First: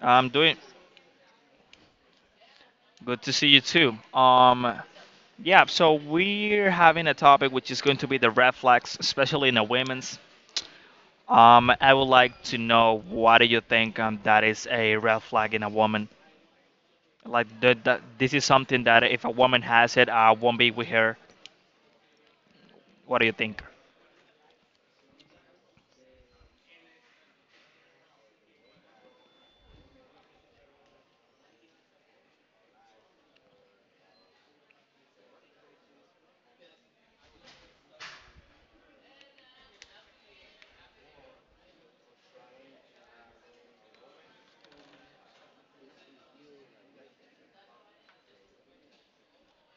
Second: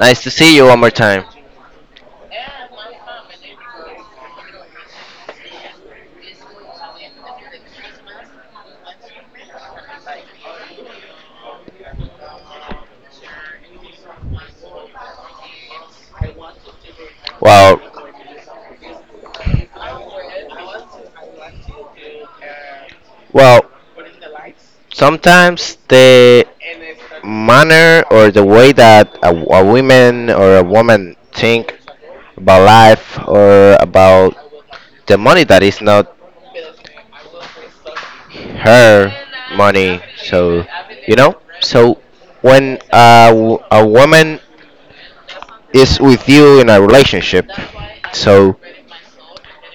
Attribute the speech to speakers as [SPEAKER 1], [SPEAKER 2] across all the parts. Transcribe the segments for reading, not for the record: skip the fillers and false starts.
[SPEAKER 1] Nice
[SPEAKER 2] I'm
[SPEAKER 1] to see
[SPEAKER 2] doing
[SPEAKER 1] you one more time.
[SPEAKER 2] good to see you too. Yeah. So we're having a topic which is going to be the red flags, especially in the women's. I would like to know what do you think that is a red flag in a woman? Like
[SPEAKER 1] Well,
[SPEAKER 2] this is something that if a woman has it, I won't be with her. What do you think?
[SPEAKER 1] well, sometimes the manner or the way that a woman or a woman think about life or about the money that is not her money. So, when a woman is with you in a relationship, so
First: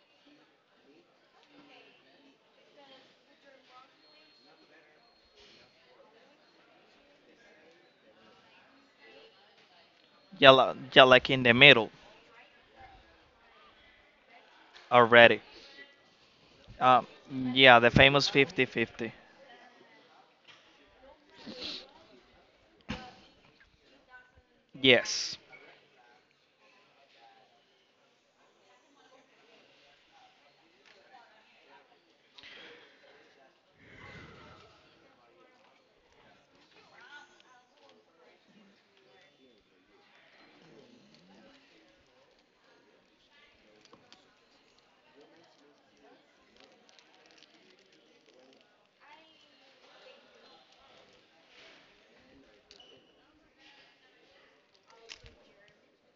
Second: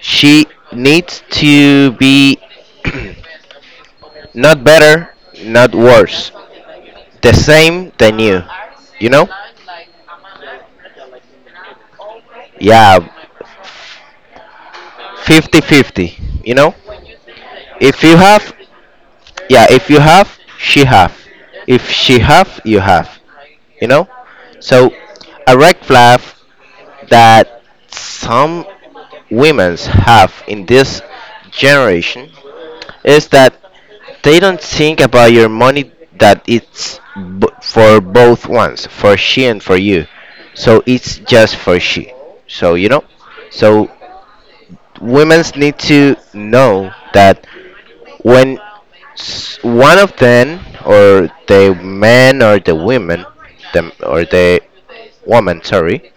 [SPEAKER 1] she needs to be not better, not worse. The same, the new. You know?
[SPEAKER 2] Yeah, like in the middle
[SPEAKER 1] Yeah,
[SPEAKER 2] already.
[SPEAKER 1] 50-50. You know?
[SPEAKER 2] Um, yeah, the
[SPEAKER 1] If you
[SPEAKER 2] famous
[SPEAKER 1] have,
[SPEAKER 2] fifty-fifty.
[SPEAKER 1] yeah, if you have, she have. If she have. You know? So,
[SPEAKER 2] Yes.
[SPEAKER 1] a red flag that some women have in this generation is that they don't think about your money, that it's for both ones, for she and for you. So it's just for she. So you know, so women's need to know that when one of them, or the man or the women, the woman, sorry,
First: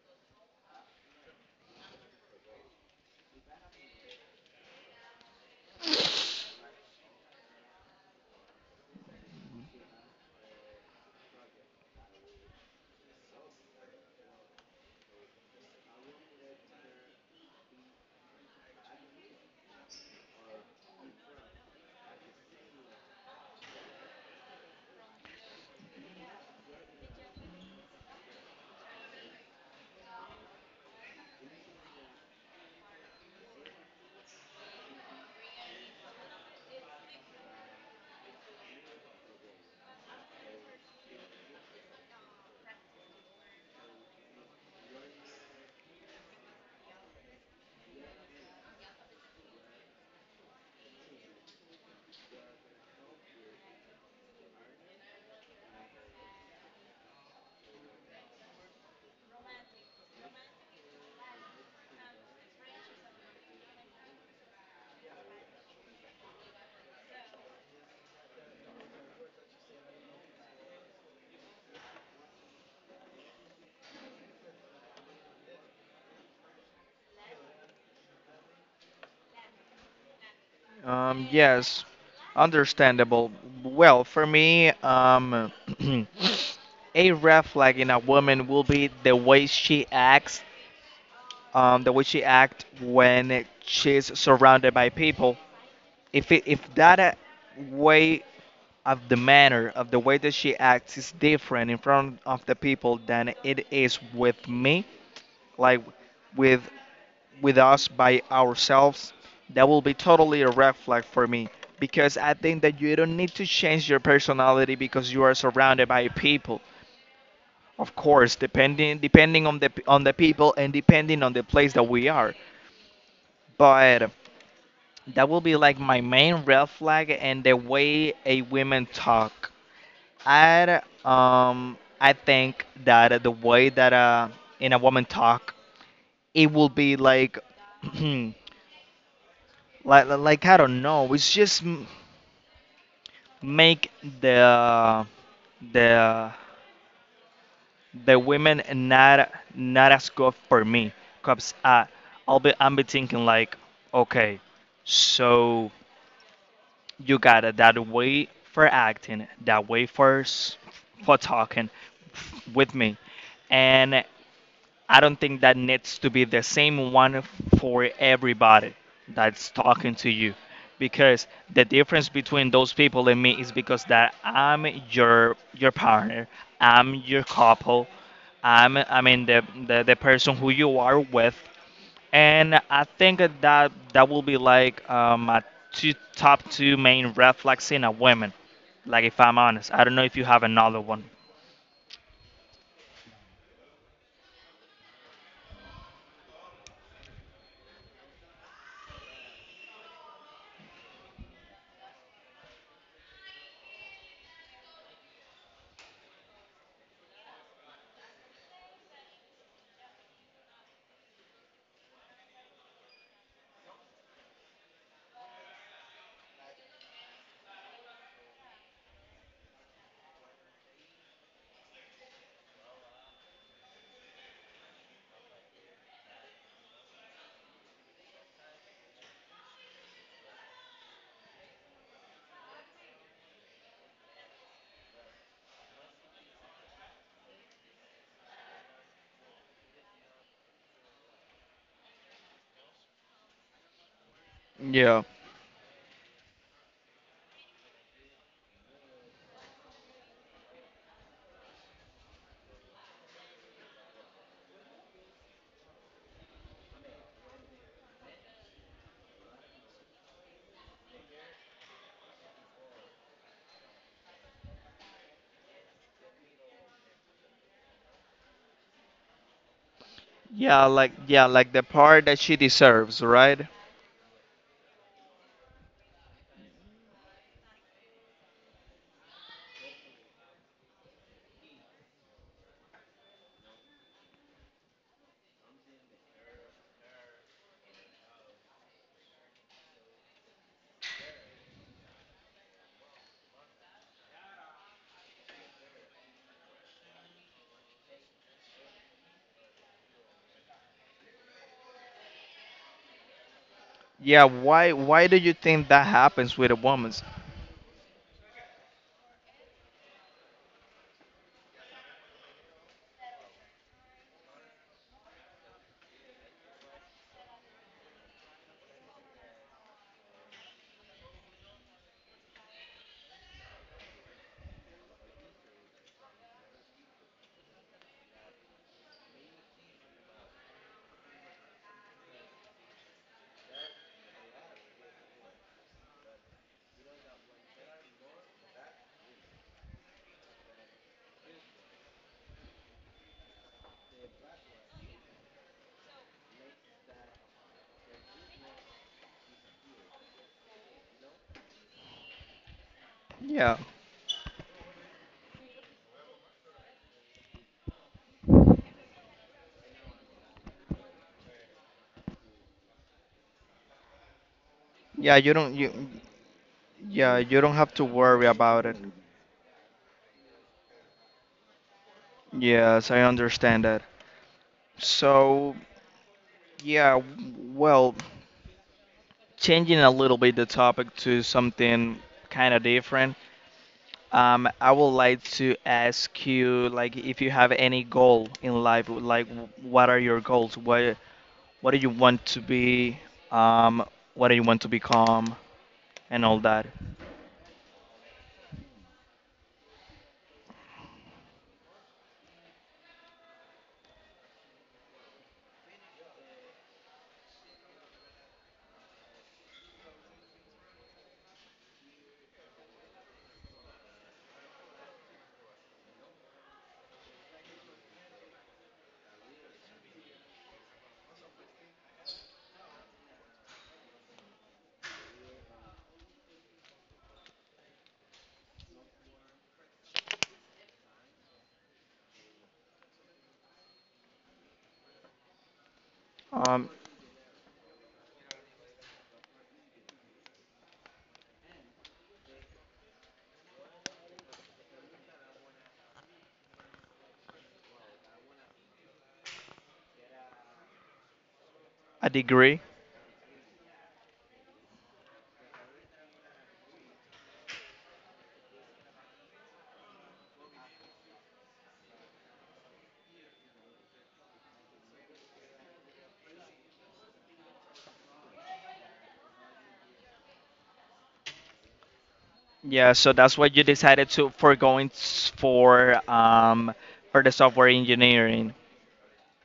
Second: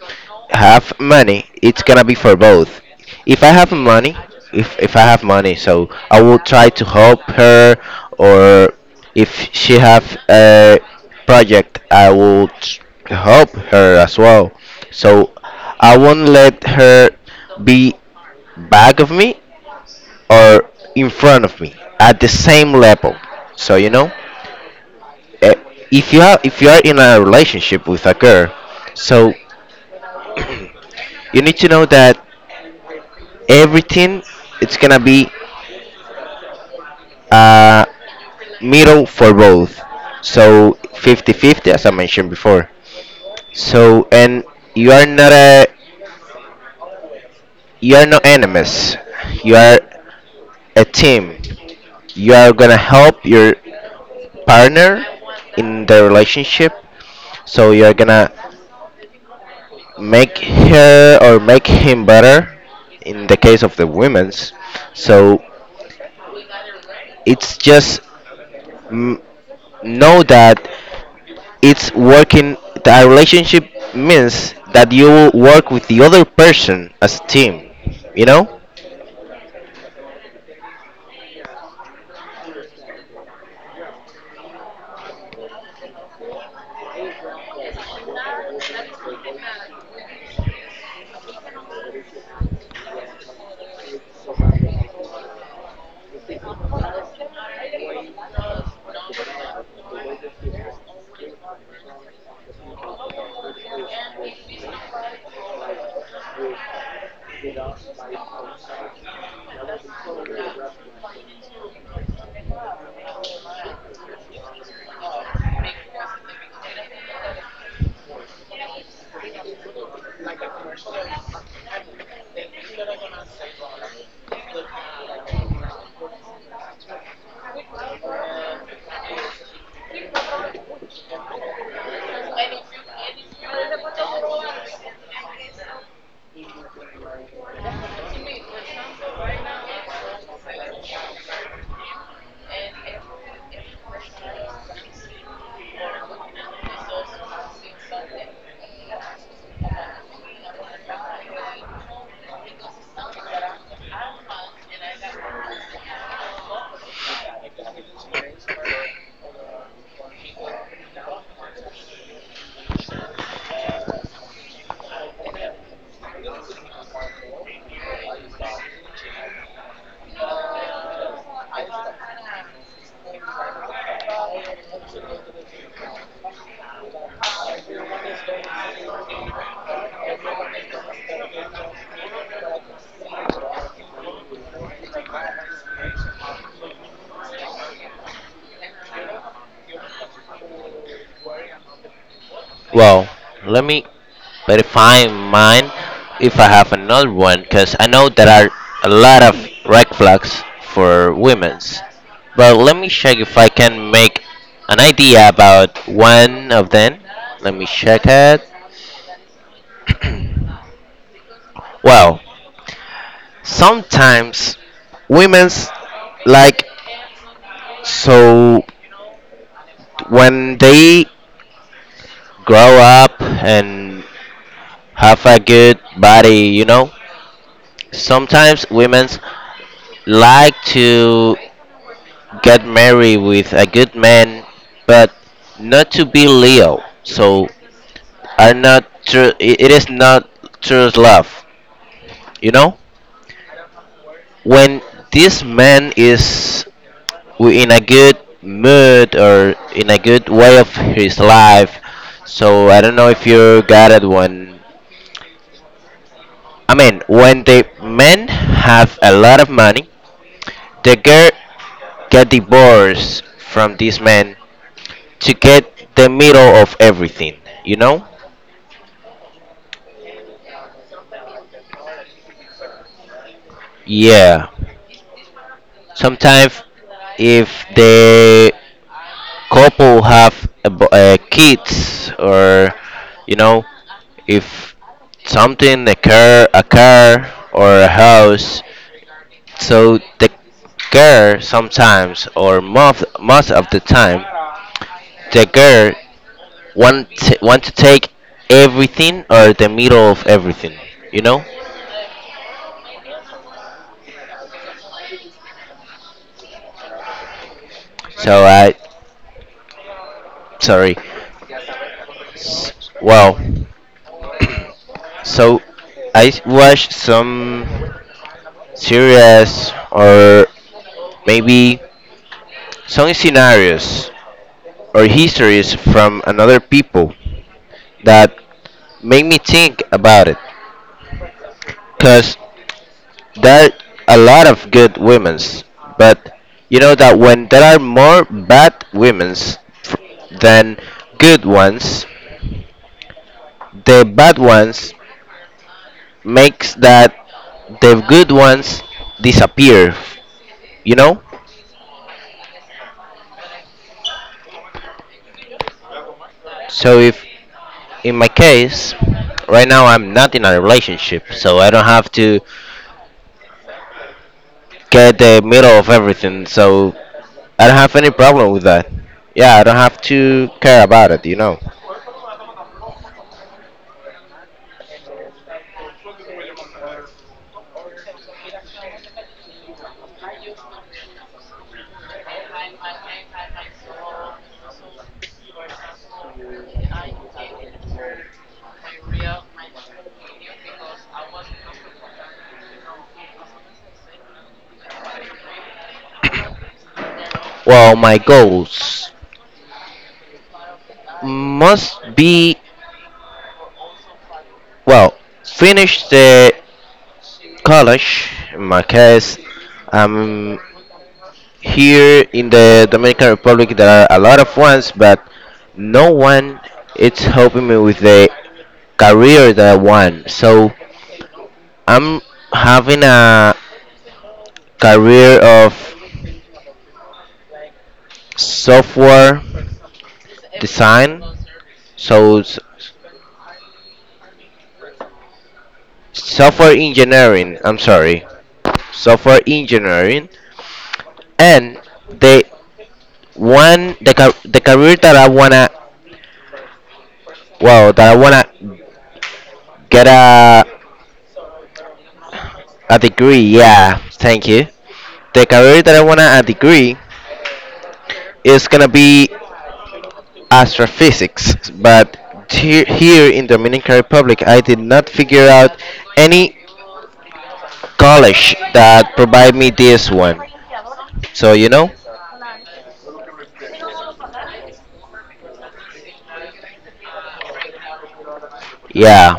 [SPEAKER 1] have money, it's gonna be for both. If I have money, if I have money, so I will try to help her, or if she have a project, I will help her as well. So I won't let her be back of me or in front of me, at the same level. So you know, eh, if you are in a relationship with a girl, so you need to know that everything it's gonna be uh, middle for both. So 50-50, as I mentioned before. So, and you are not a, you are not enemies, you are a team. You are gonna help your partner in the relationship, so you're gonna make her or make him better in the case of the women's. So it's just, mm, know that it's working. The relationship means that you will work with the other person as a team, you know.
[SPEAKER 2] Yes, understandable. Well, for me, a red flag in a woman will be the way she acts, the way she acts when she's surrounded by people. If that way of the manner of the way that she acts is different in front of the people than it is with me, like with with us by ourselves, that will be totally a red flag for me because I think that you don't need to change your personality because you are surrounded by people. Of course, depending on the people and depending on the place that we are. But that will be like my main red flag and the way a woman talk. I think that the way that in a woman talk, it will be like like I don't know. It's just make the the the women not as good for me. Cause I'll be thinking like, okay, so you got it that way for acting, that way for talking with me, and I don't think that needs to be the same one for everybody that's talking to you because the difference between those people and me is because that I'm your partner, I'm your couple, I mean the person who you are with and I think that that will be like my two top two main red flags in a woman like if I'm honest. I don't know if you have another one.
[SPEAKER 1] Well, let me verify mine if I have another one, because I know there are a lot of red flags for women's. But let me check if I can make an idea about one of them. Let me check it. Well, sometimes women's like, so when they grow up and have a good body, you know? Sometimes women like to get married with a good man, but not to be Leo. So, are not true. It is not true love, you know. When
[SPEAKER 2] Yeah.
[SPEAKER 1] this man is in a good mood or in a good way of his life, so I don't know if you got it one. I mean, when the men have a lot of money, the girl get divorced from this man to get the middle of everything, you know?
[SPEAKER 2] Like the part that she deserves, right?
[SPEAKER 1] Yeah. Sometimes if the couple have a kids or, you know, if something, a car or a house, so the girl sometimes, or most of the time, the girl want to take everything or the middle of everything, you know?
[SPEAKER 2] Yeah, why do you think that happens with a woman?
[SPEAKER 1] So I, sorry. Well, so I watched some series, or maybe some scenarios or histories from another people, that make me think about it. Because there are a lot of good women's, but you know that when there are more bad women's f- than good ones, the bad ones makes that the good ones disappear, you know.
[SPEAKER 2] Yeah.
[SPEAKER 1] So if, in my case, right now I'm not in a relationship, so I don't have to
[SPEAKER 2] Yeah,
[SPEAKER 1] get the middle of everything. So
[SPEAKER 2] you don't
[SPEAKER 1] I
[SPEAKER 2] have
[SPEAKER 1] don't
[SPEAKER 2] to
[SPEAKER 1] have any
[SPEAKER 2] worry
[SPEAKER 1] problem
[SPEAKER 2] about
[SPEAKER 1] with
[SPEAKER 2] it.
[SPEAKER 1] that. Yeah, I don't have to care about it, you know.
[SPEAKER 2] Yes, I understand that. So, yeah, well, changing a little bit the topic to something kind of different. I would like to ask you, like, if you have any goal in life, like, what are your goals? What do you want to be, um, what do you want to become, and all that.
[SPEAKER 1] Well, my goals must be, well, finish the college. In my case, I'm here in the Dominican Republic. There are a lot of ones, but no one is helping me with the career that I want. So I'm having a career of software design. So,
[SPEAKER 2] Um,
[SPEAKER 1] software engineering, I'm sorry, software engineering. And the one, the car, the career that I wanna, well, that I wanna get a
[SPEAKER 2] a degree.
[SPEAKER 1] a degree. Yeah, thank you. The career that I want to degree is going to be astrophysics. But here, here in Dominican Republic, I did not figure out any college that provide me this one. So, you know?
[SPEAKER 2] Yeah, so that's what you decided to for going for the software engineering.
[SPEAKER 1] Yeah.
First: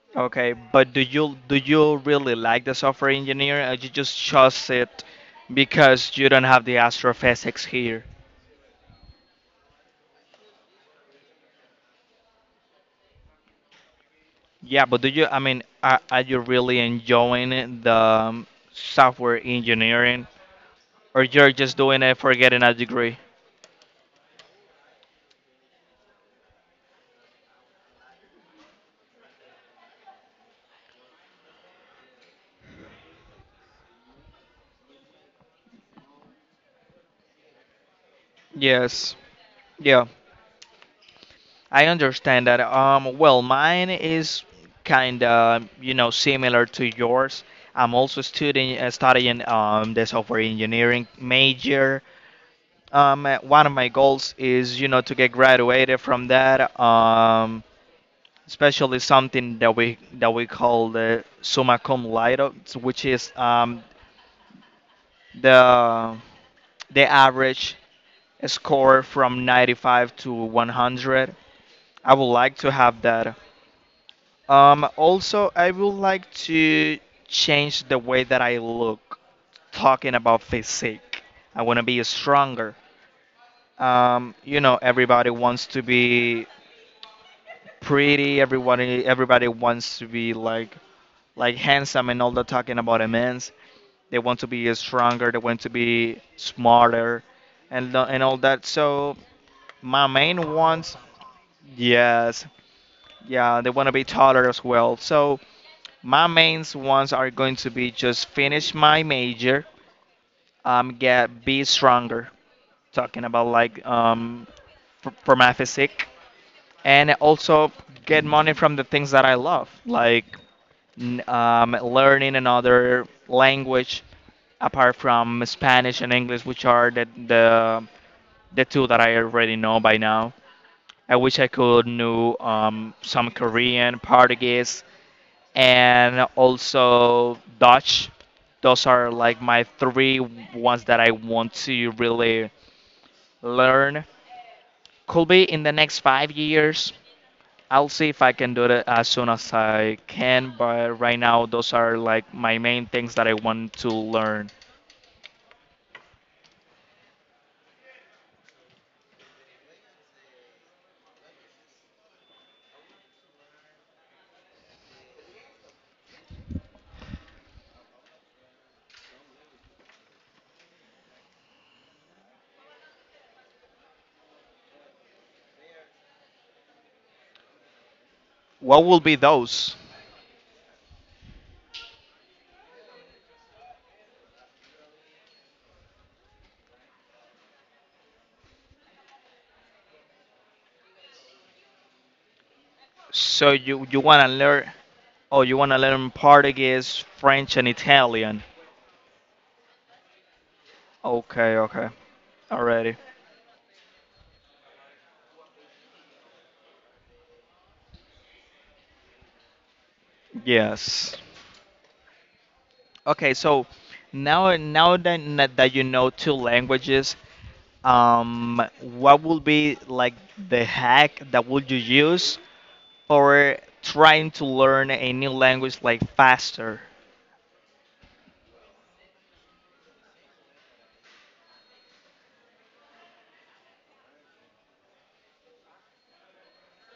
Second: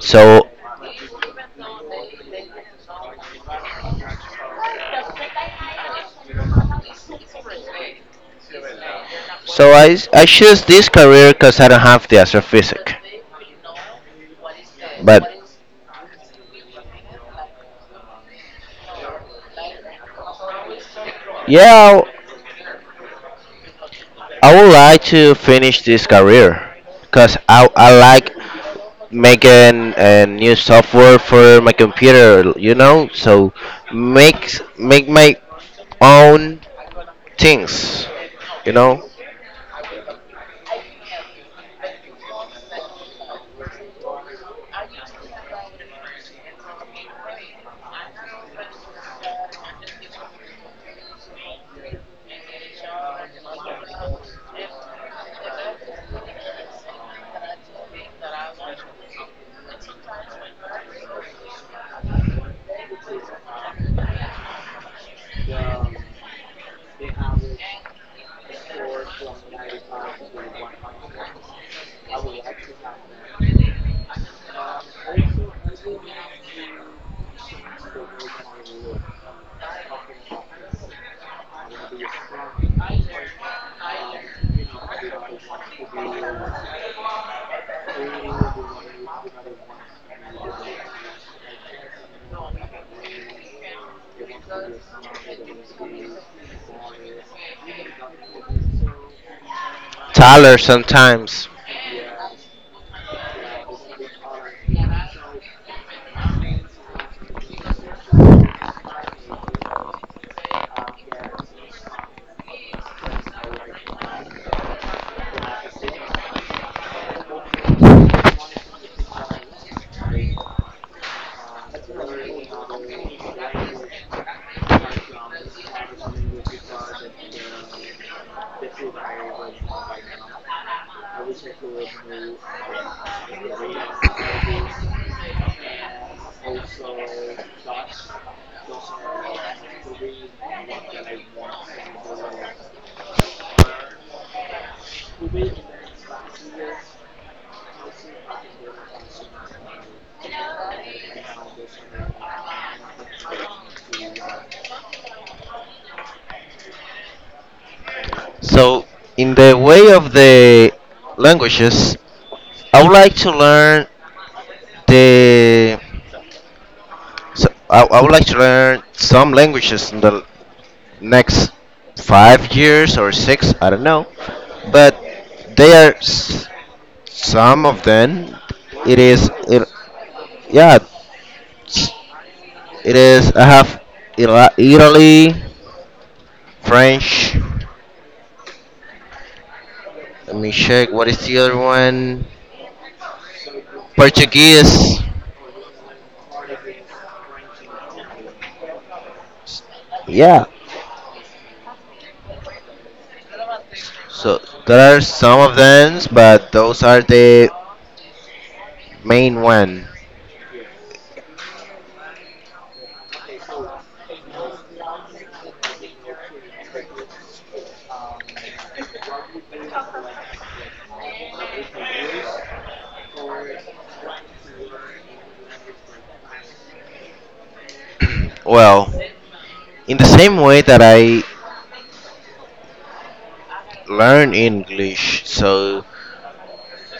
[SPEAKER 1] So,
[SPEAKER 2] Okay, but do you really like the software engineering, or you just chose it because you don't have the astrophysics here?
[SPEAKER 1] so, I choose this career because I don't have the astrophysics.
[SPEAKER 2] Yeah, but do you? I
[SPEAKER 1] But,
[SPEAKER 2] mean, are you really enjoying the software engineering, or you're just
[SPEAKER 1] yeah,
[SPEAKER 2] doing it for getting a degree?
[SPEAKER 1] I would like to finish this career because I like making a new software for my computer, you know? So, make my own things, you know?
[SPEAKER 2] Yes. Yeah, I understand that. Well, mine is kind of, similar to yours. I'm also studying the software engineering major. One of my goals is, to get graduated from that. Especially something that we call the summa cum laude, which is the the average score from 95 to 100. I would like to have that. Also, I would like to change the way that I look talking about physique. I want to be stronger. Everybody wants to be pretty. Everybody wants to be like handsome and all that. Talking about a man's. They want to be stronger. They want to be smarter, and all that. So my main
[SPEAKER 1] Tyler
[SPEAKER 2] ones,
[SPEAKER 1] sometimes.
[SPEAKER 2] yes, yeah, they want to be taller as well. So my mains ones are going to be just finish my major, get be stronger. Talking about like for my physique, and also get money from the things that I love, like learning another language apart from Spanish and English, which are the two that I already know by now. I wish I could know some Korean, Portuguese, and also Dutch. Those are like my three ones that I want to really learn. Could be in the next 5 years. I'll see if I can do it as soon as I can, but right now those are like my main things that I want to learn.
[SPEAKER 1] So in the way of the languages, I would like to learn the. So, I would like to learn some languages in the next 5 years or six, I don't know. But they are some of them.
[SPEAKER 2] What
[SPEAKER 1] It
[SPEAKER 2] will be
[SPEAKER 1] is it,
[SPEAKER 2] those?
[SPEAKER 1] yeah. s- It is, I have, Italy, French. Let me check, what is the other one?
[SPEAKER 2] So you wanna learn?
[SPEAKER 1] Portuguese.
[SPEAKER 2] Oh, you wanna learn Portuguese, French, and Italian?
[SPEAKER 1] Yeah.
[SPEAKER 2] Okay, okay, already.
[SPEAKER 1] So there are some of them, but those are the main one.
[SPEAKER 2] Yes. Okay, so now that that you know two languages, what would be like the hack that would you use for trying to learn a new language like faster?
[SPEAKER 1] Well, in the same way that I learn English, so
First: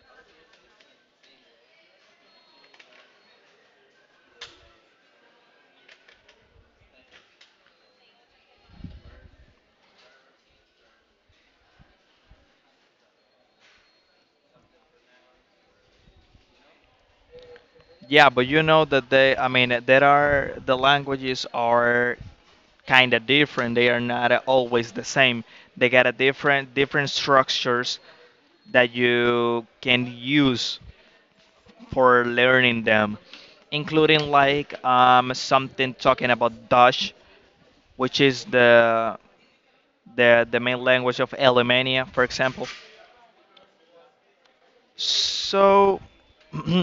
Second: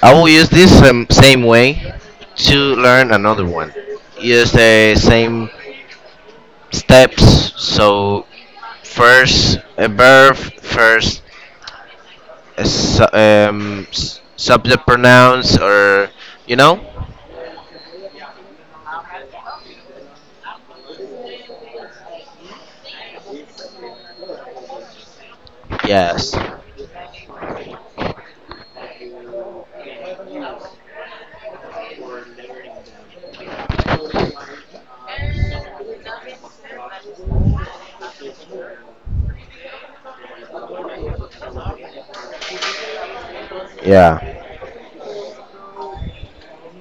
[SPEAKER 1] I will use this same way to learn another one. Use the same steps. So, first a verb, first a subject pronouns, or, you know?
[SPEAKER 2] Yeah, but you know that they, I mean, there are the languages are kind of different. They are not always the same. They got a
[SPEAKER 1] Yes.
[SPEAKER 2] different structures that you can use for learning them, including like something talking about Dutch, which is the main language of Alemania, for example.
[SPEAKER 1] Yeah.
[SPEAKER 2] So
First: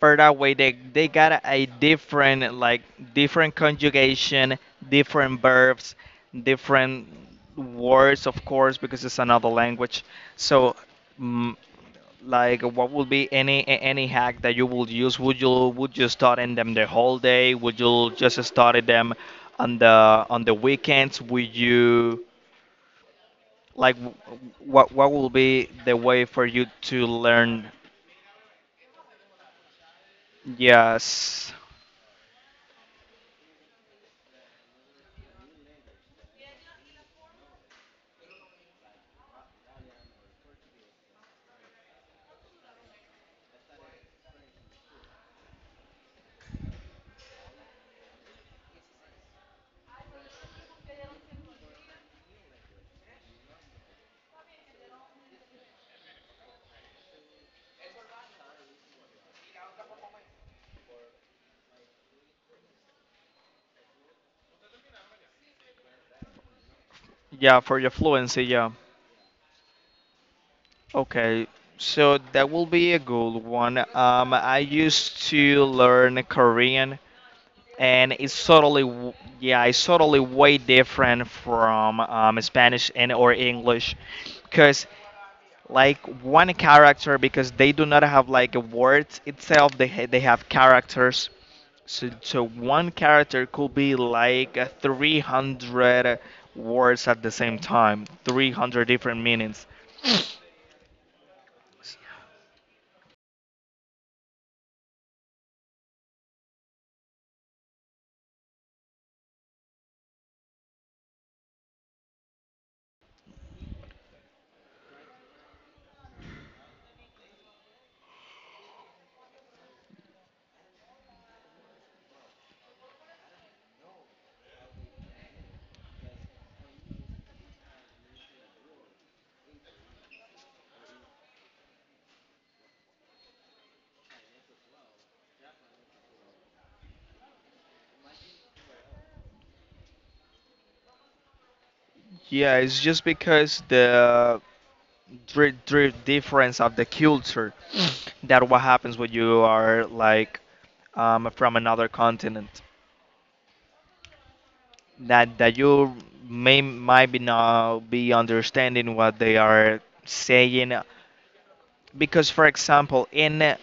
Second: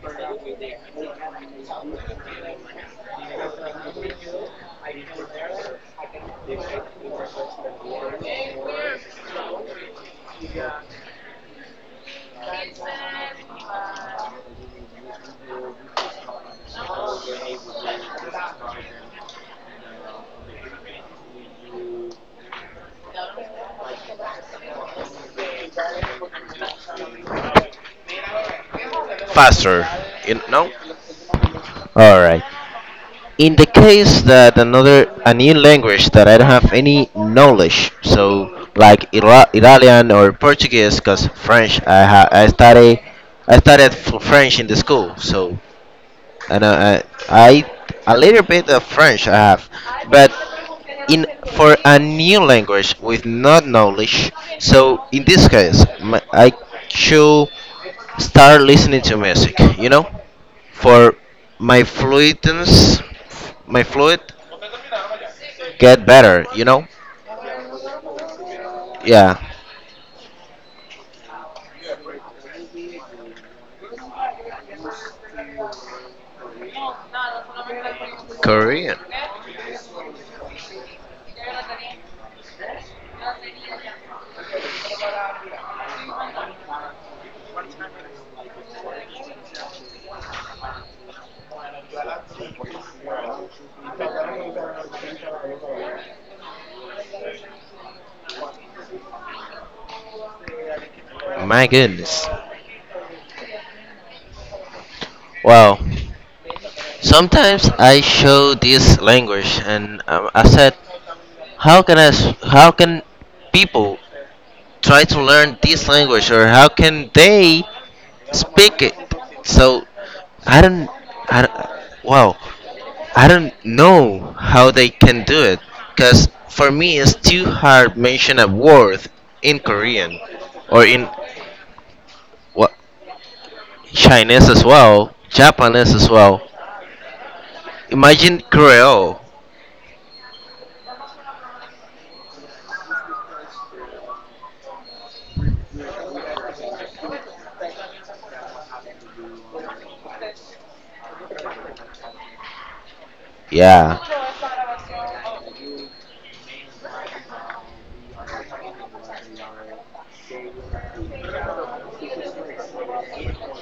[SPEAKER 2] But that way they got a different like different conjugation, different verbs, different words, of course, because it's another language. So, mm, like, what would be any any hack that you would use? Would you study them the whole day? Would you just study them on the weekends? Would you like what will be the way for you to learn?
[SPEAKER 1] Faster. You know?
[SPEAKER 2] Yes,
[SPEAKER 1] All right. In the case that another, a new language that I don't have any knowledge, so like Italian or Portuguese, because French I I study, I studied French in the school. So, and I I a little bit of French I have. But in, for a new language with not knowledge, so in this case my, I should start listening to music, you know, for my fluidness, my fluid get better. You know?
[SPEAKER 2] yeah, for your fluency, yeah.
[SPEAKER 1] Yeah.
[SPEAKER 2] Okay, so that will be a good one. I used to learn Korean, and
[SPEAKER 1] Korean.
[SPEAKER 2] yeah, it's totally way different from Spanish and or English, because like one character, because they do not have like a word itself, they have characters. So one character could be like 300 words at the same time, 300 different meanings.
[SPEAKER 1] My goodness. Wow. Sometimes I show this language, and I said, how can I, how can people try to learn this language, or how can they speak it? So I don't, I don't, wow. I don't know how they can do it, because for me it's too hard mention a word in Korean, or in, what, Chinese as well, Japanese as well. Imagine Creole.
[SPEAKER 2] Yeah, it's just because the dri dri difference of the culture that what happens when you are like from another continent
[SPEAKER 1] Yeah,
[SPEAKER 2] that that you may might be not be understanding what they are saying because for example in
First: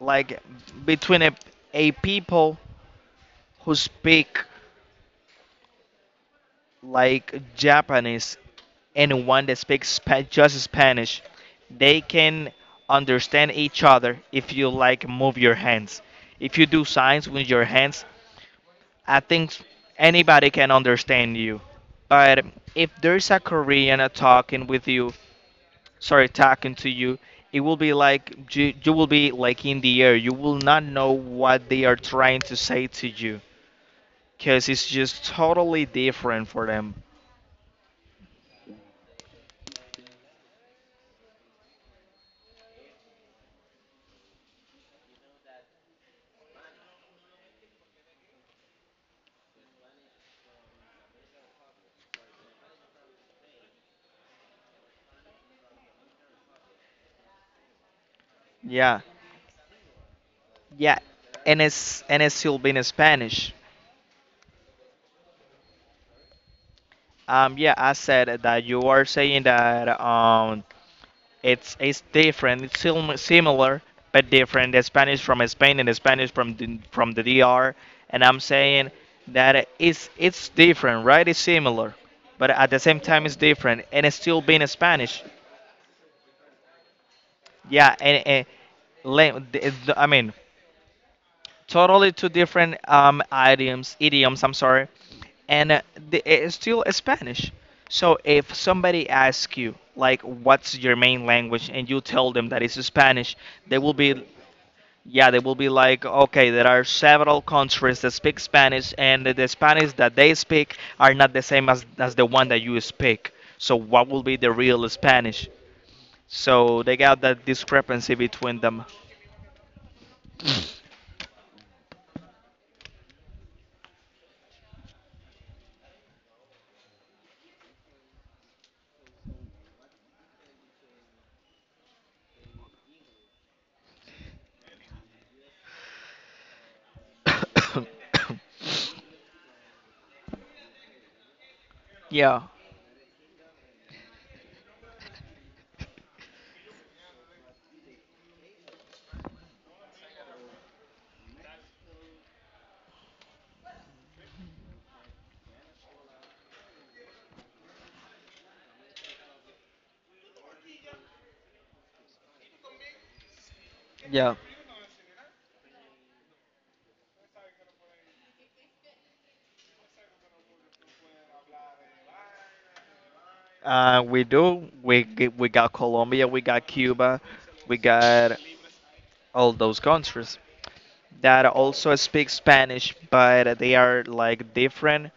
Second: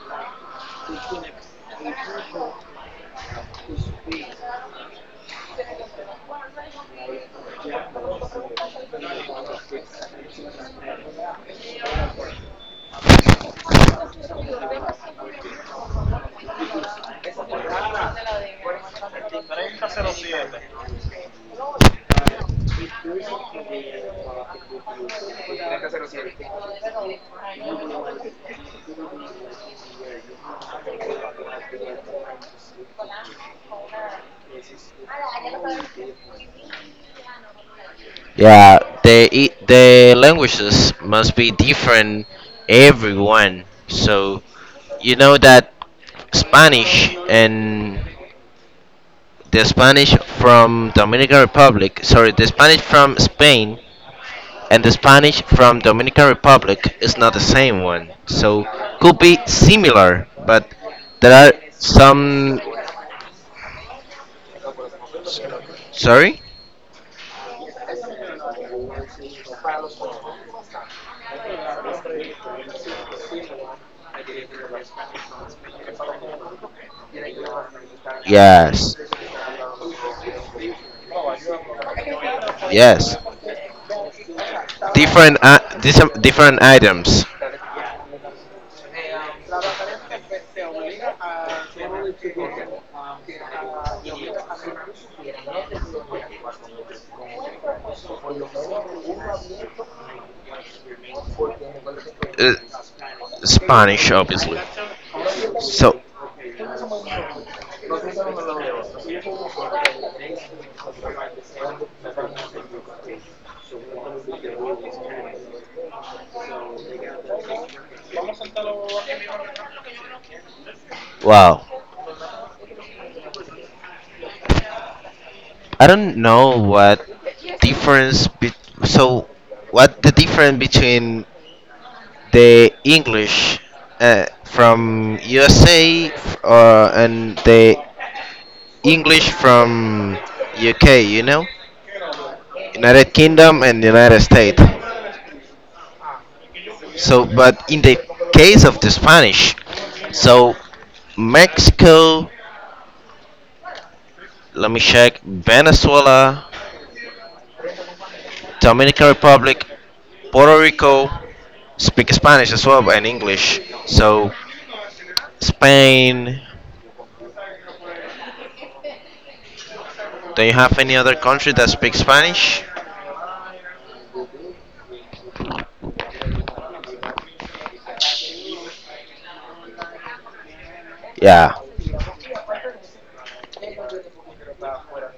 [SPEAKER 2] like between a people who speak like Japanese, anyone that speaks just Spanish, they can understand each other if you like move your hands. If you do signs with your hands, I think anybody can understand you. But if there's a Korean talking with you, sorry, talking to you, it will be like you will be like in the air. You will not know what they are trying to say to you because it's just totally different for them.
[SPEAKER 1] yeah. The the languages must be different everyone. So you know that Spanish, and the Spanish from Dominican Republic, sorry, the Spanish from Spain and the Spanish from Dominican Republic is not the same one. So,
[SPEAKER 2] Yeah.
[SPEAKER 1] could be similar, but
[SPEAKER 2] Yeah,
[SPEAKER 1] there are
[SPEAKER 2] and it's
[SPEAKER 1] some.
[SPEAKER 2] still been in Spanish.
[SPEAKER 1] Sorry?
[SPEAKER 2] Yeah, I said that you are saying that it's different. It's similar but different. The Spanish from Spain and the Spanish from the DR. And I'm saying
[SPEAKER 1] Yes.
[SPEAKER 2] that it's different, right? It's similar, but at the same
[SPEAKER 1] Yes.
[SPEAKER 2] time it's different, and it's still being Spanish.
[SPEAKER 1] Different different items.
[SPEAKER 2] Yeah, and la- the- I mean totally two different idioms. I'm sorry, and it's still Spanish. So if somebody asks you like, "What's your main language?" and you tell them
[SPEAKER 1] Uh,
[SPEAKER 2] that it's Spanish, they will
[SPEAKER 1] Spanish
[SPEAKER 2] be,
[SPEAKER 1] obviously.
[SPEAKER 2] yeah, they will be
[SPEAKER 1] So,
[SPEAKER 2] like, "Okay, there are several countries that speak Spanish, and the Spanish that they speak are not the same as the one that you speak. So what will be the real Spanish?" So they got that discrepancy between them.
[SPEAKER 1] wow. I don't know what difference so what the difference between the English from USA and the English from UK, you know,
[SPEAKER 2] Yeah,
[SPEAKER 1] United Kingdom and United States. So, but in the case of the Spanish, so, Mexico, let me check, Venezuela, Dominican Republic, Puerto Rico speak Spanish as well and English. So,
[SPEAKER 2] yeah.
[SPEAKER 1] Spain, do you have any other country that speaks Spanish?
[SPEAKER 2] We do. We got Colombia, we got Cuba, we got all those countries that
[SPEAKER 1] Yeah.
[SPEAKER 2] also speak Spanish, but they are like different.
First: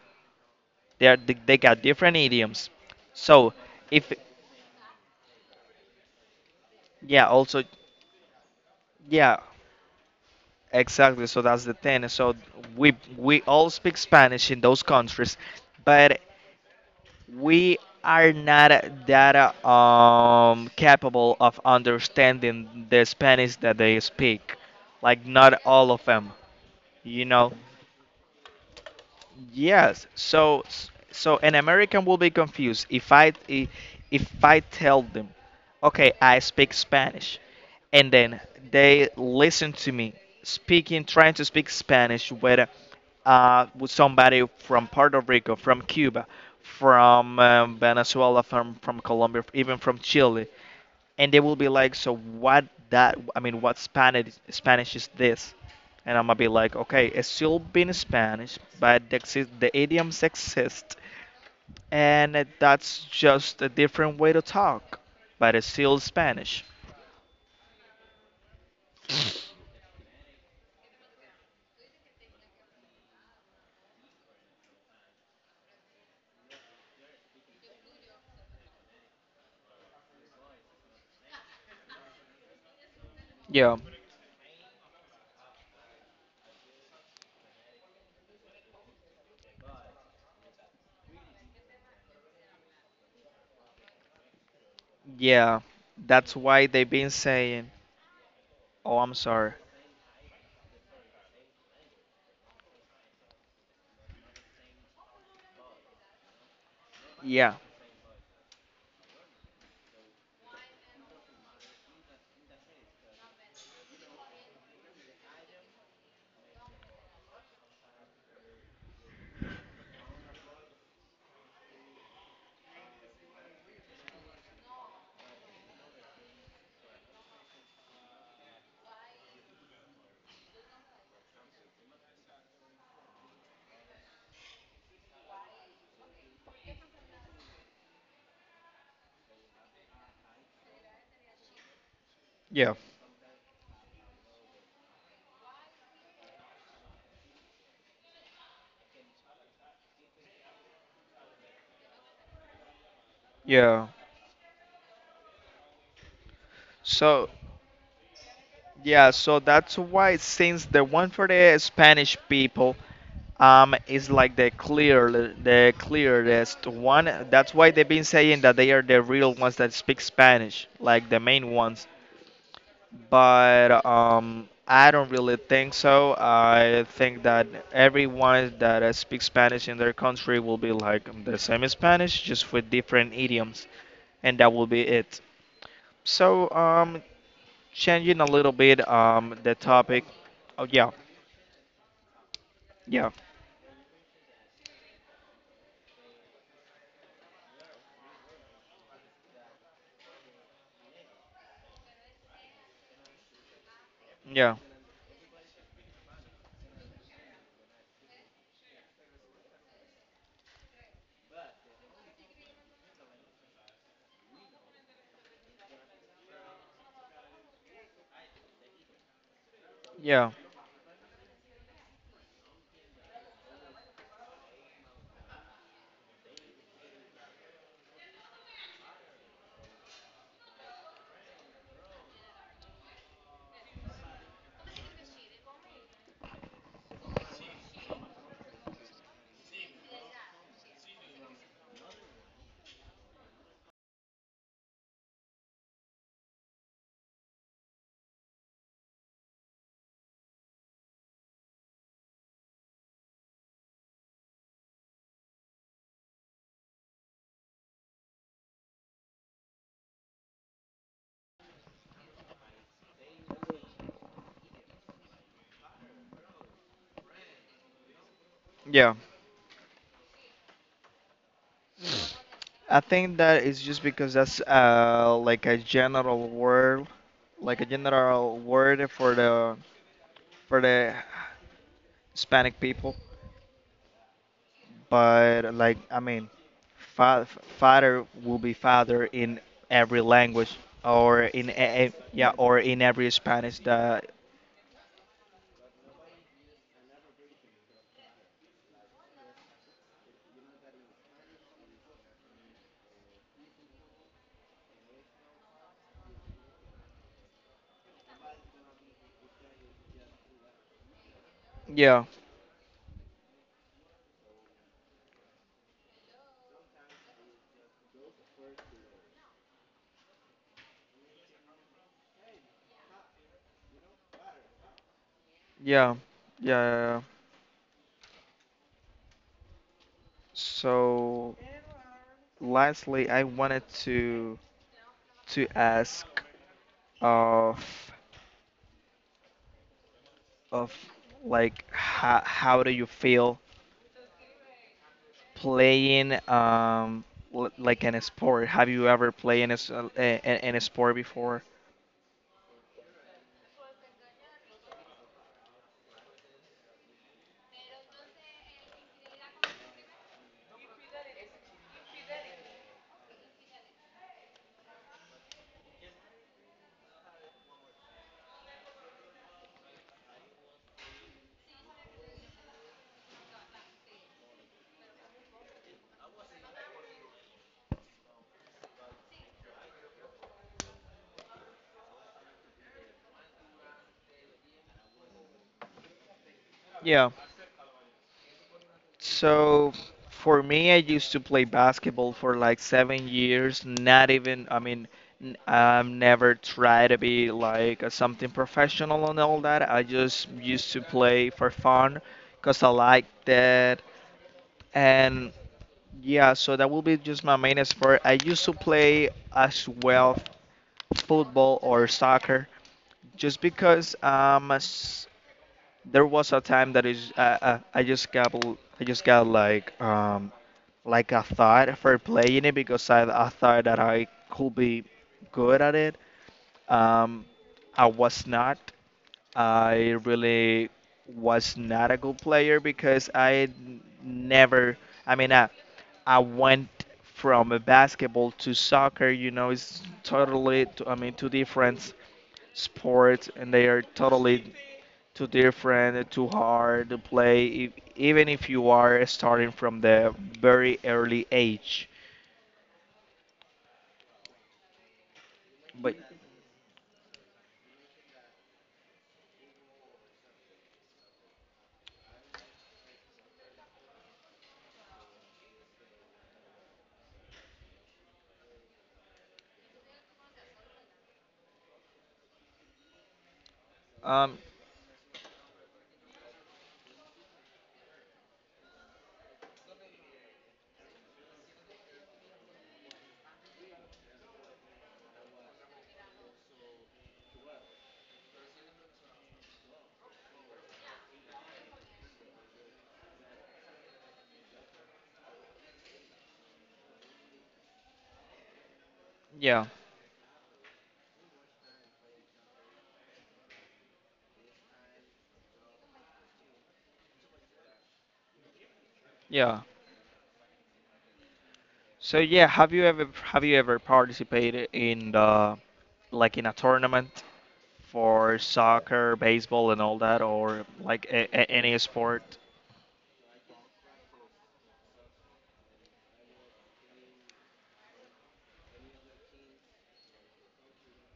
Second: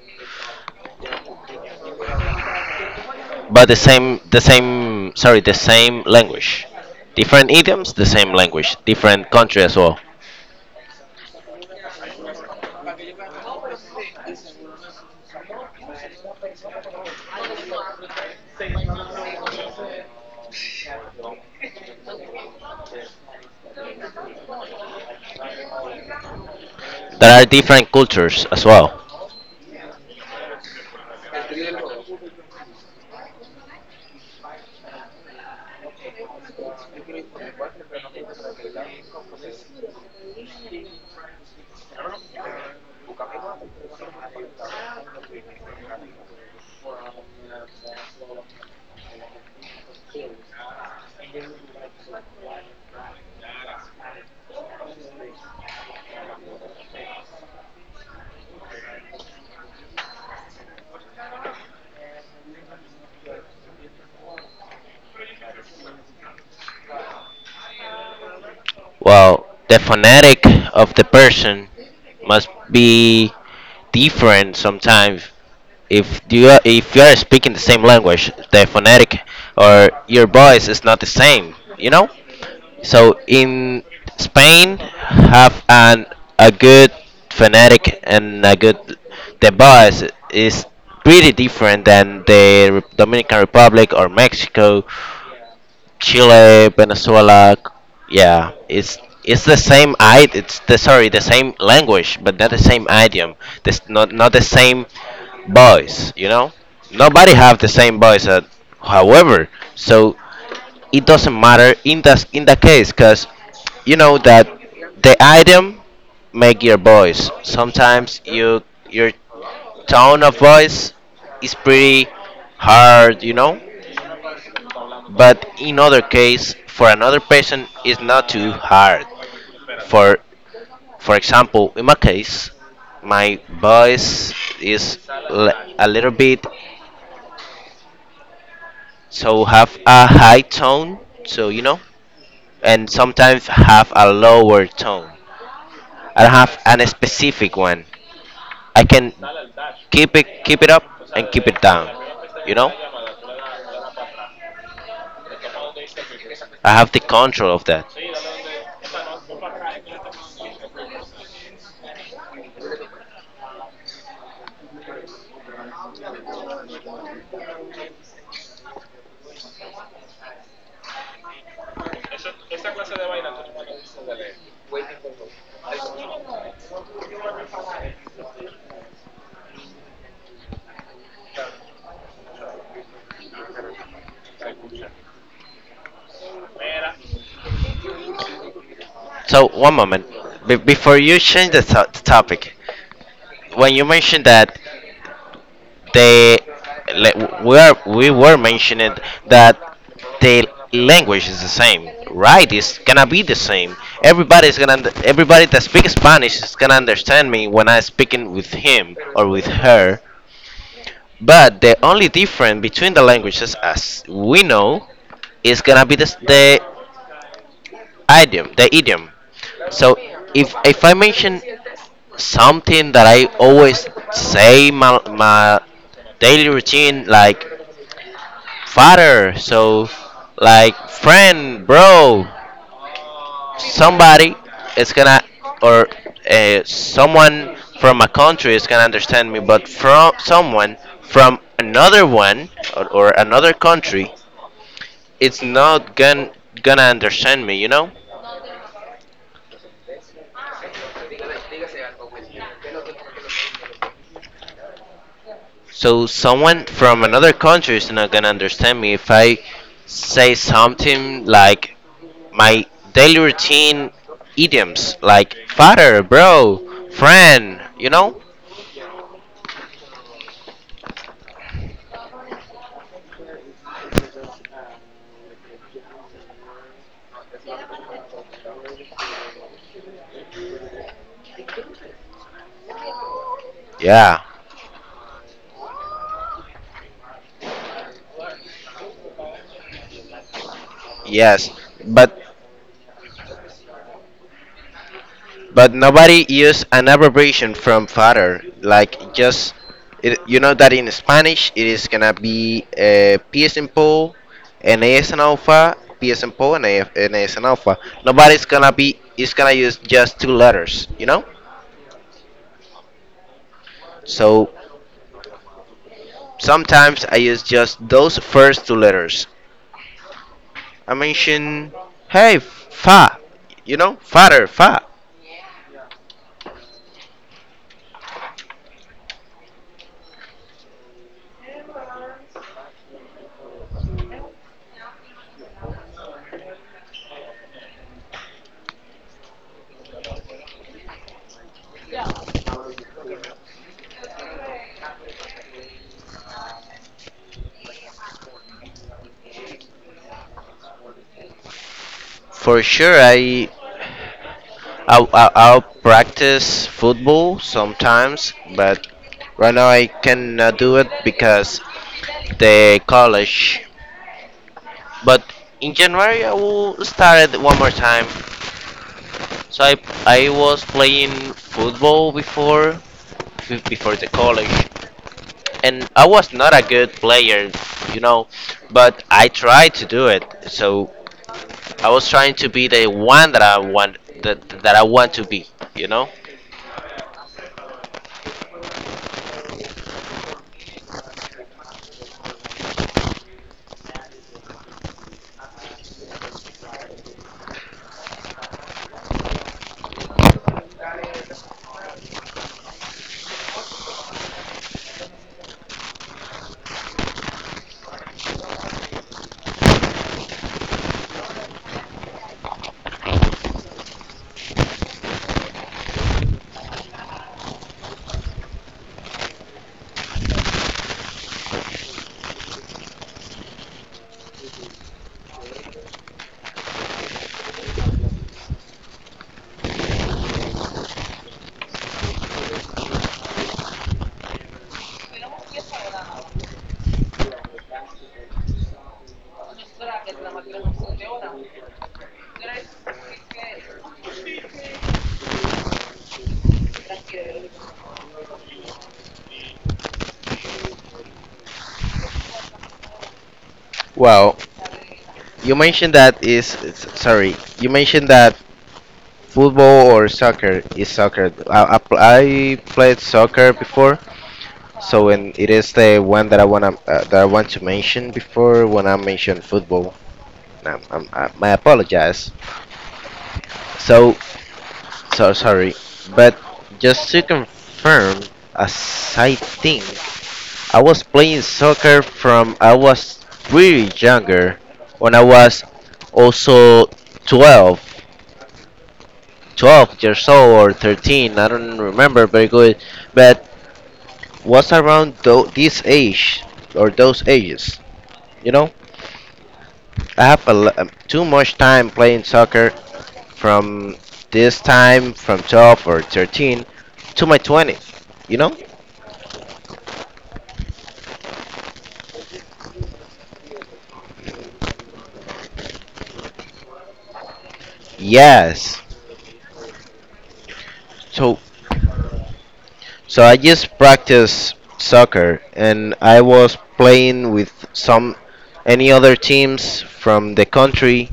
[SPEAKER 2] They are they got different idioms. So
[SPEAKER 1] But the
[SPEAKER 2] if
[SPEAKER 1] same, the same, sorry, the same language.
[SPEAKER 2] yeah,
[SPEAKER 1] Different
[SPEAKER 2] also
[SPEAKER 1] idioms, the same language. Different
[SPEAKER 2] yeah,
[SPEAKER 1] country as well.
[SPEAKER 2] exactly. So that's the thing. So we all speak Spanish in those countries, but we are not that capable of understanding the Spanish that they speak. Like, not all of them, you
[SPEAKER 1] There are
[SPEAKER 2] know?
[SPEAKER 1] different cultures as well.
[SPEAKER 2] Yes. So an American will be confused if if I tell them, okay, I speak Spanish, and then they listen to me speaking, trying to speak Spanish with somebody from Puerto Rico, from Cuba, from Venezuela, from Colombia, even from Chile, and they will be like, "So what that? I mean, what Spanish is this?" And I'm gonna be like, "Okay, it's still been Spanish, but the idioms exist, and that's just a different way to talk, but it's still Spanish."
[SPEAKER 1] Well, the phonetic of the person must be different sometimes. If you are speaking the same language, the phonetic or your voice is not the same, you know? So
[SPEAKER 2] Yeah,
[SPEAKER 1] in Spain, have an a good phonetic and a good. The bus is pretty different than the Dominican Republic, or Mexico,
[SPEAKER 2] yeah, that's why
[SPEAKER 1] Chile,
[SPEAKER 2] they've been
[SPEAKER 1] Venezuela.
[SPEAKER 2] saying,
[SPEAKER 1] Yeah,
[SPEAKER 2] "Oh,
[SPEAKER 1] it's
[SPEAKER 2] I'm
[SPEAKER 1] it's
[SPEAKER 2] sorry."
[SPEAKER 1] the same, I it's the, sorry, the same language, but not the same idiom. This, not the same voice. You know, nobody
[SPEAKER 2] Yeah,
[SPEAKER 1] have the same voice. At, however, so it doesn't matter in that case, because you know that the item make your voice, sometimes you, your tone of voice is pretty hard, you know. But in other case, for another person, it's not too hard. For for example, in my case, my voice is a little bit, so have a high tone, so you know.
[SPEAKER 2] yeah,
[SPEAKER 1] And sometimes have a lower tone, I don't have an specific one. I can keep it up and keep it down. You know,
[SPEAKER 2] yeah.
[SPEAKER 1] I have the
[SPEAKER 2] So
[SPEAKER 1] control of that.
[SPEAKER 2] yeah, so that's why since the one for the Spanish people is like the clearest one, that's why they've been saying that they are the real ones that speak Spanish, like the main ones. But I don't really think so. I think that everyone that speaks Spanish in their country will be like the same Spanish, just with different idioms, and that will be it. So, changing a little bit
[SPEAKER 1] So,
[SPEAKER 2] the
[SPEAKER 1] one
[SPEAKER 2] topic.
[SPEAKER 1] moment. Be-
[SPEAKER 2] Oh yeah,
[SPEAKER 1] before you change the topic,
[SPEAKER 2] yeah,
[SPEAKER 1] when you mentioned that the we were mentioning that the language is the same, right? It's gonna be the same.
[SPEAKER 2] yeah,
[SPEAKER 1] Everybody's gonna everybody that speaks Spanish is gonna understand me when I speaking with him or with her. But the only difference between the languages, as we know, is gonna be the idiom, the idiom. So,
[SPEAKER 2] yeah,
[SPEAKER 1] if I mention something that I always say, my daily routine, like father, so, like friend, bro, somebody, it's gonna, or someone from a country is gonna understand me, but from someone from another one, or another country, it's not gonna understand me, you know? So someone from another country is not gonna understand me if I say something like my daily routine idioms, like father, bro, friend, you know?
[SPEAKER 2] yeah. I think that is just because that's like a general word, like a general word for the Hispanic people.
[SPEAKER 1] Yeah,
[SPEAKER 2] But like I mean, fa- father will be father in every language or in
[SPEAKER 1] yes. But
[SPEAKER 2] yeah or in every Spanish that
[SPEAKER 1] But nobody use an abbreviation from father. Like, just it, you know that in Spanish it is gonna be PS and Paul, NAS and Alpha, PS and Paul, and NAS and Alpha. Nobody's gonna be, is gonna use just two letters. You know.
[SPEAKER 2] yeah
[SPEAKER 1] So sometimes I use just those first two letters. I mention, hey, fa, you know, father, fa.
[SPEAKER 2] yeah yeah. Yeah. Yeah. So lastly, I wanted to ask of of like how do you feel playing like in a sport? Have you ever played in a, s- a- in a sport before?
[SPEAKER 1] For sure, I I'll practice football sometimes, but right now I cannot do it because the college. But in January I will start it one more time. So, I was playing football before the college, and I was not a good player, you know, but I tried to do it. So I was trying to be the one that I want, that I want to be, you know.
[SPEAKER 2] Yeah. So for me, I used to play basketball for like 7 years. Not even, I mean, I've never tried to be like a something professional and all that. I just used to play for fun because I liked it. And yeah, so that will be just my main sport. I used to play as well football or soccer just because there was a time that is I just got like a thought for playing it because I thought that I could be good at it. Um, I was not. I really was not a good player because I n- never, I mean, I went from a basketball to soccer, you know, it's totally, I mean, two different sports and they are totally too different, too hard to play, even if you are starting from the very early age.
[SPEAKER 1] Well, you
[SPEAKER 2] But,
[SPEAKER 1] mentioned that is sorry. You mentioned that football or soccer is soccer. I played soccer before, so when it is the one that I wanna, that I want to mention before, when I mention football. I apologize. So,
[SPEAKER 2] um,
[SPEAKER 1] so sorry, but just to confirm, as I think, I was playing soccer from, I was really younger, when I was also 12 12 years old, or 13, I don't remember very good, but was around this age, or those ages. You know,
[SPEAKER 2] yeah,
[SPEAKER 1] I have a too much time playing soccer from this time, from 12 or 13 to my 20s. You know?
[SPEAKER 2] yeah. So yeah, have you ever participated in the like in a tournament? For
[SPEAKER 1] Yes.
[SPEAKER 2] soccer, baseball, and all that, or like
[SPEAKER 1] So,
[SPEAKER 2] any sport?
[SPEAKER 1] I just practice soccer, and I was playing with some, any other teams from the country.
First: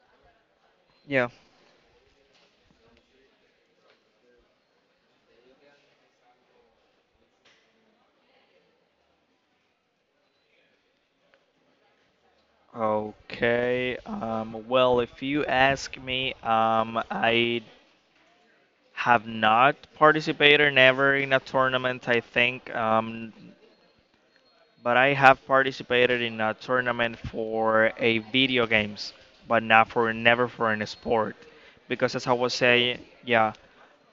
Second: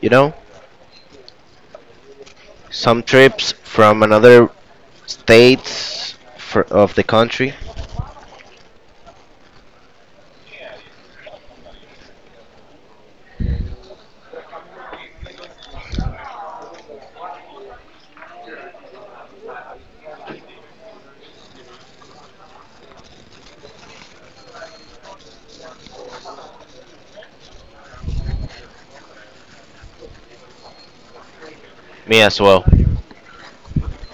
[SPEAKER 1] You know,
[SPEAKER 2] Yeah.
[SPEAKER 1] some trips from another states for, of the country.
[SPEAKER 2] Okay. Well, if you ask me, I have not participated never in a tournament, I think. But I have participated in a tournament for a video games, but not for never for an sport. Because
[SPEAKER 1] Me
[SPEAKER 2] as I
[SPEAKER 1] as
[SPEAKER 2] was
[SPEAKER 1] well.
[SPEAKER 2] saying, yeah,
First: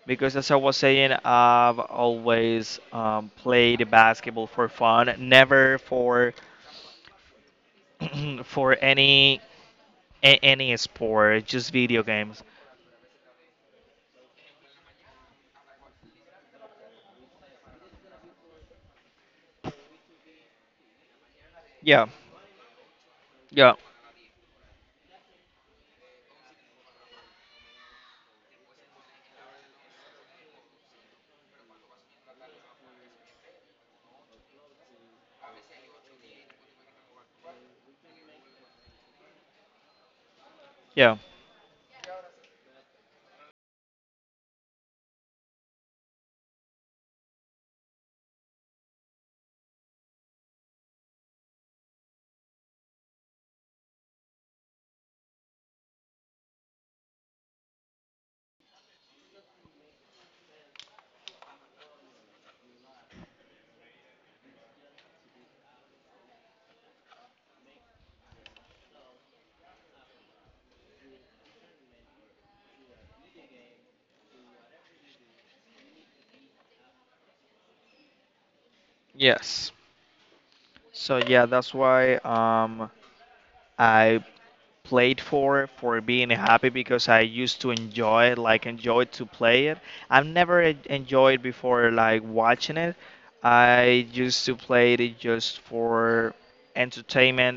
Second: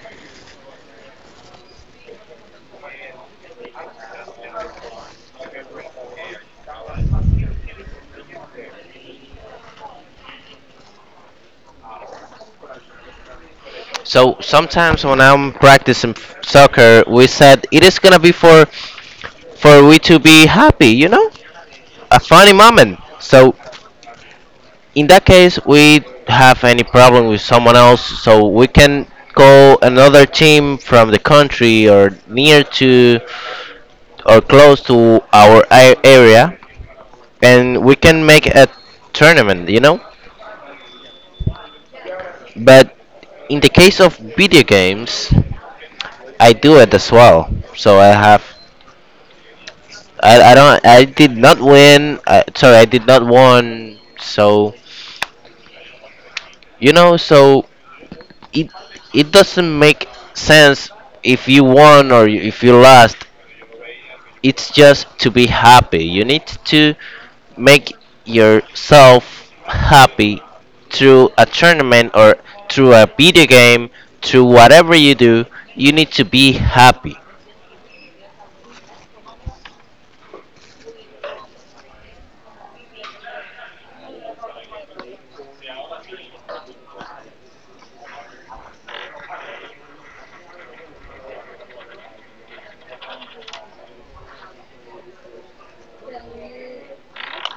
[SPEAKER 2] because as I was saying, I've always played basketball for fun, never for for any any sport, just video games.
[SPEAKER 1] So sometimes when I'm practicing soccer, we said it is gonna be for we to be happy, you know,
[SPEAKER 2] Yeah,
[SPEAKER 1] a funny moment. So
[SPEAKER 2] yeah,
[SPEAKER 1] in that case, we have any problem with someone else, so we can call another team from the country, or near to, or close to our area, and we can make a tournament, you know.
[SPEAKER 2] yeah,
[SPEAKER 1] But in the case of video games, I do it as well. So I have, I don't, I did not win. I, sorry, I did not won. So you know, so it it doesn't make sense if you won, or, if you lost. It's just to be happy. You need to make yourself happy, through a tournament, or through a video game, through whatever you do, you need to be happy.
[SPEAKER 2] yes. So yeah, that's why I played for being happy because I used to enjoy it, like enjoy to play it. I've never enjoyed before like watching it. I used to play it just for entertainment,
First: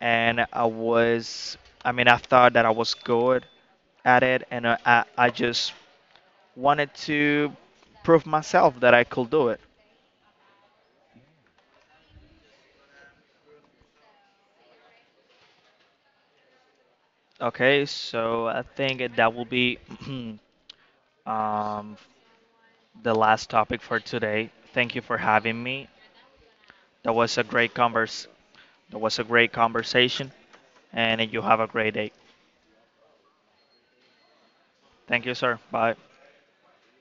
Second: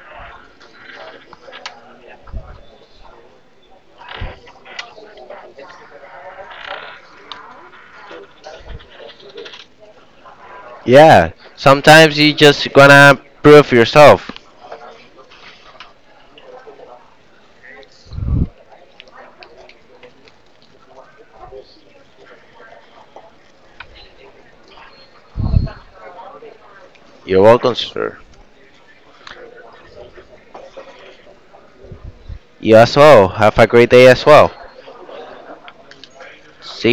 [SPEAKER 2] and I was, I mean, I thought that I was good at it, and I just wanted to prove myself that I could do it.
[SPEAKER 1] Yeah, sometimes you just gonna prove yourself.
[SPEAKER 2] Okay, so I think that will be um, the last topic for today. Thank you for having me. That was
[SPEAKER 1] You're
[SPEAKER 2] a great
[SPEAKER 1] welcome, sir.
[SPEAKER 2] converse. That was a great conversation, and you have a great day.
[SPEAKER 1] You as well. Have a great day as well.
[SPEAKER 2] Thank you, sir. Bye.
[SPEAKER 1] See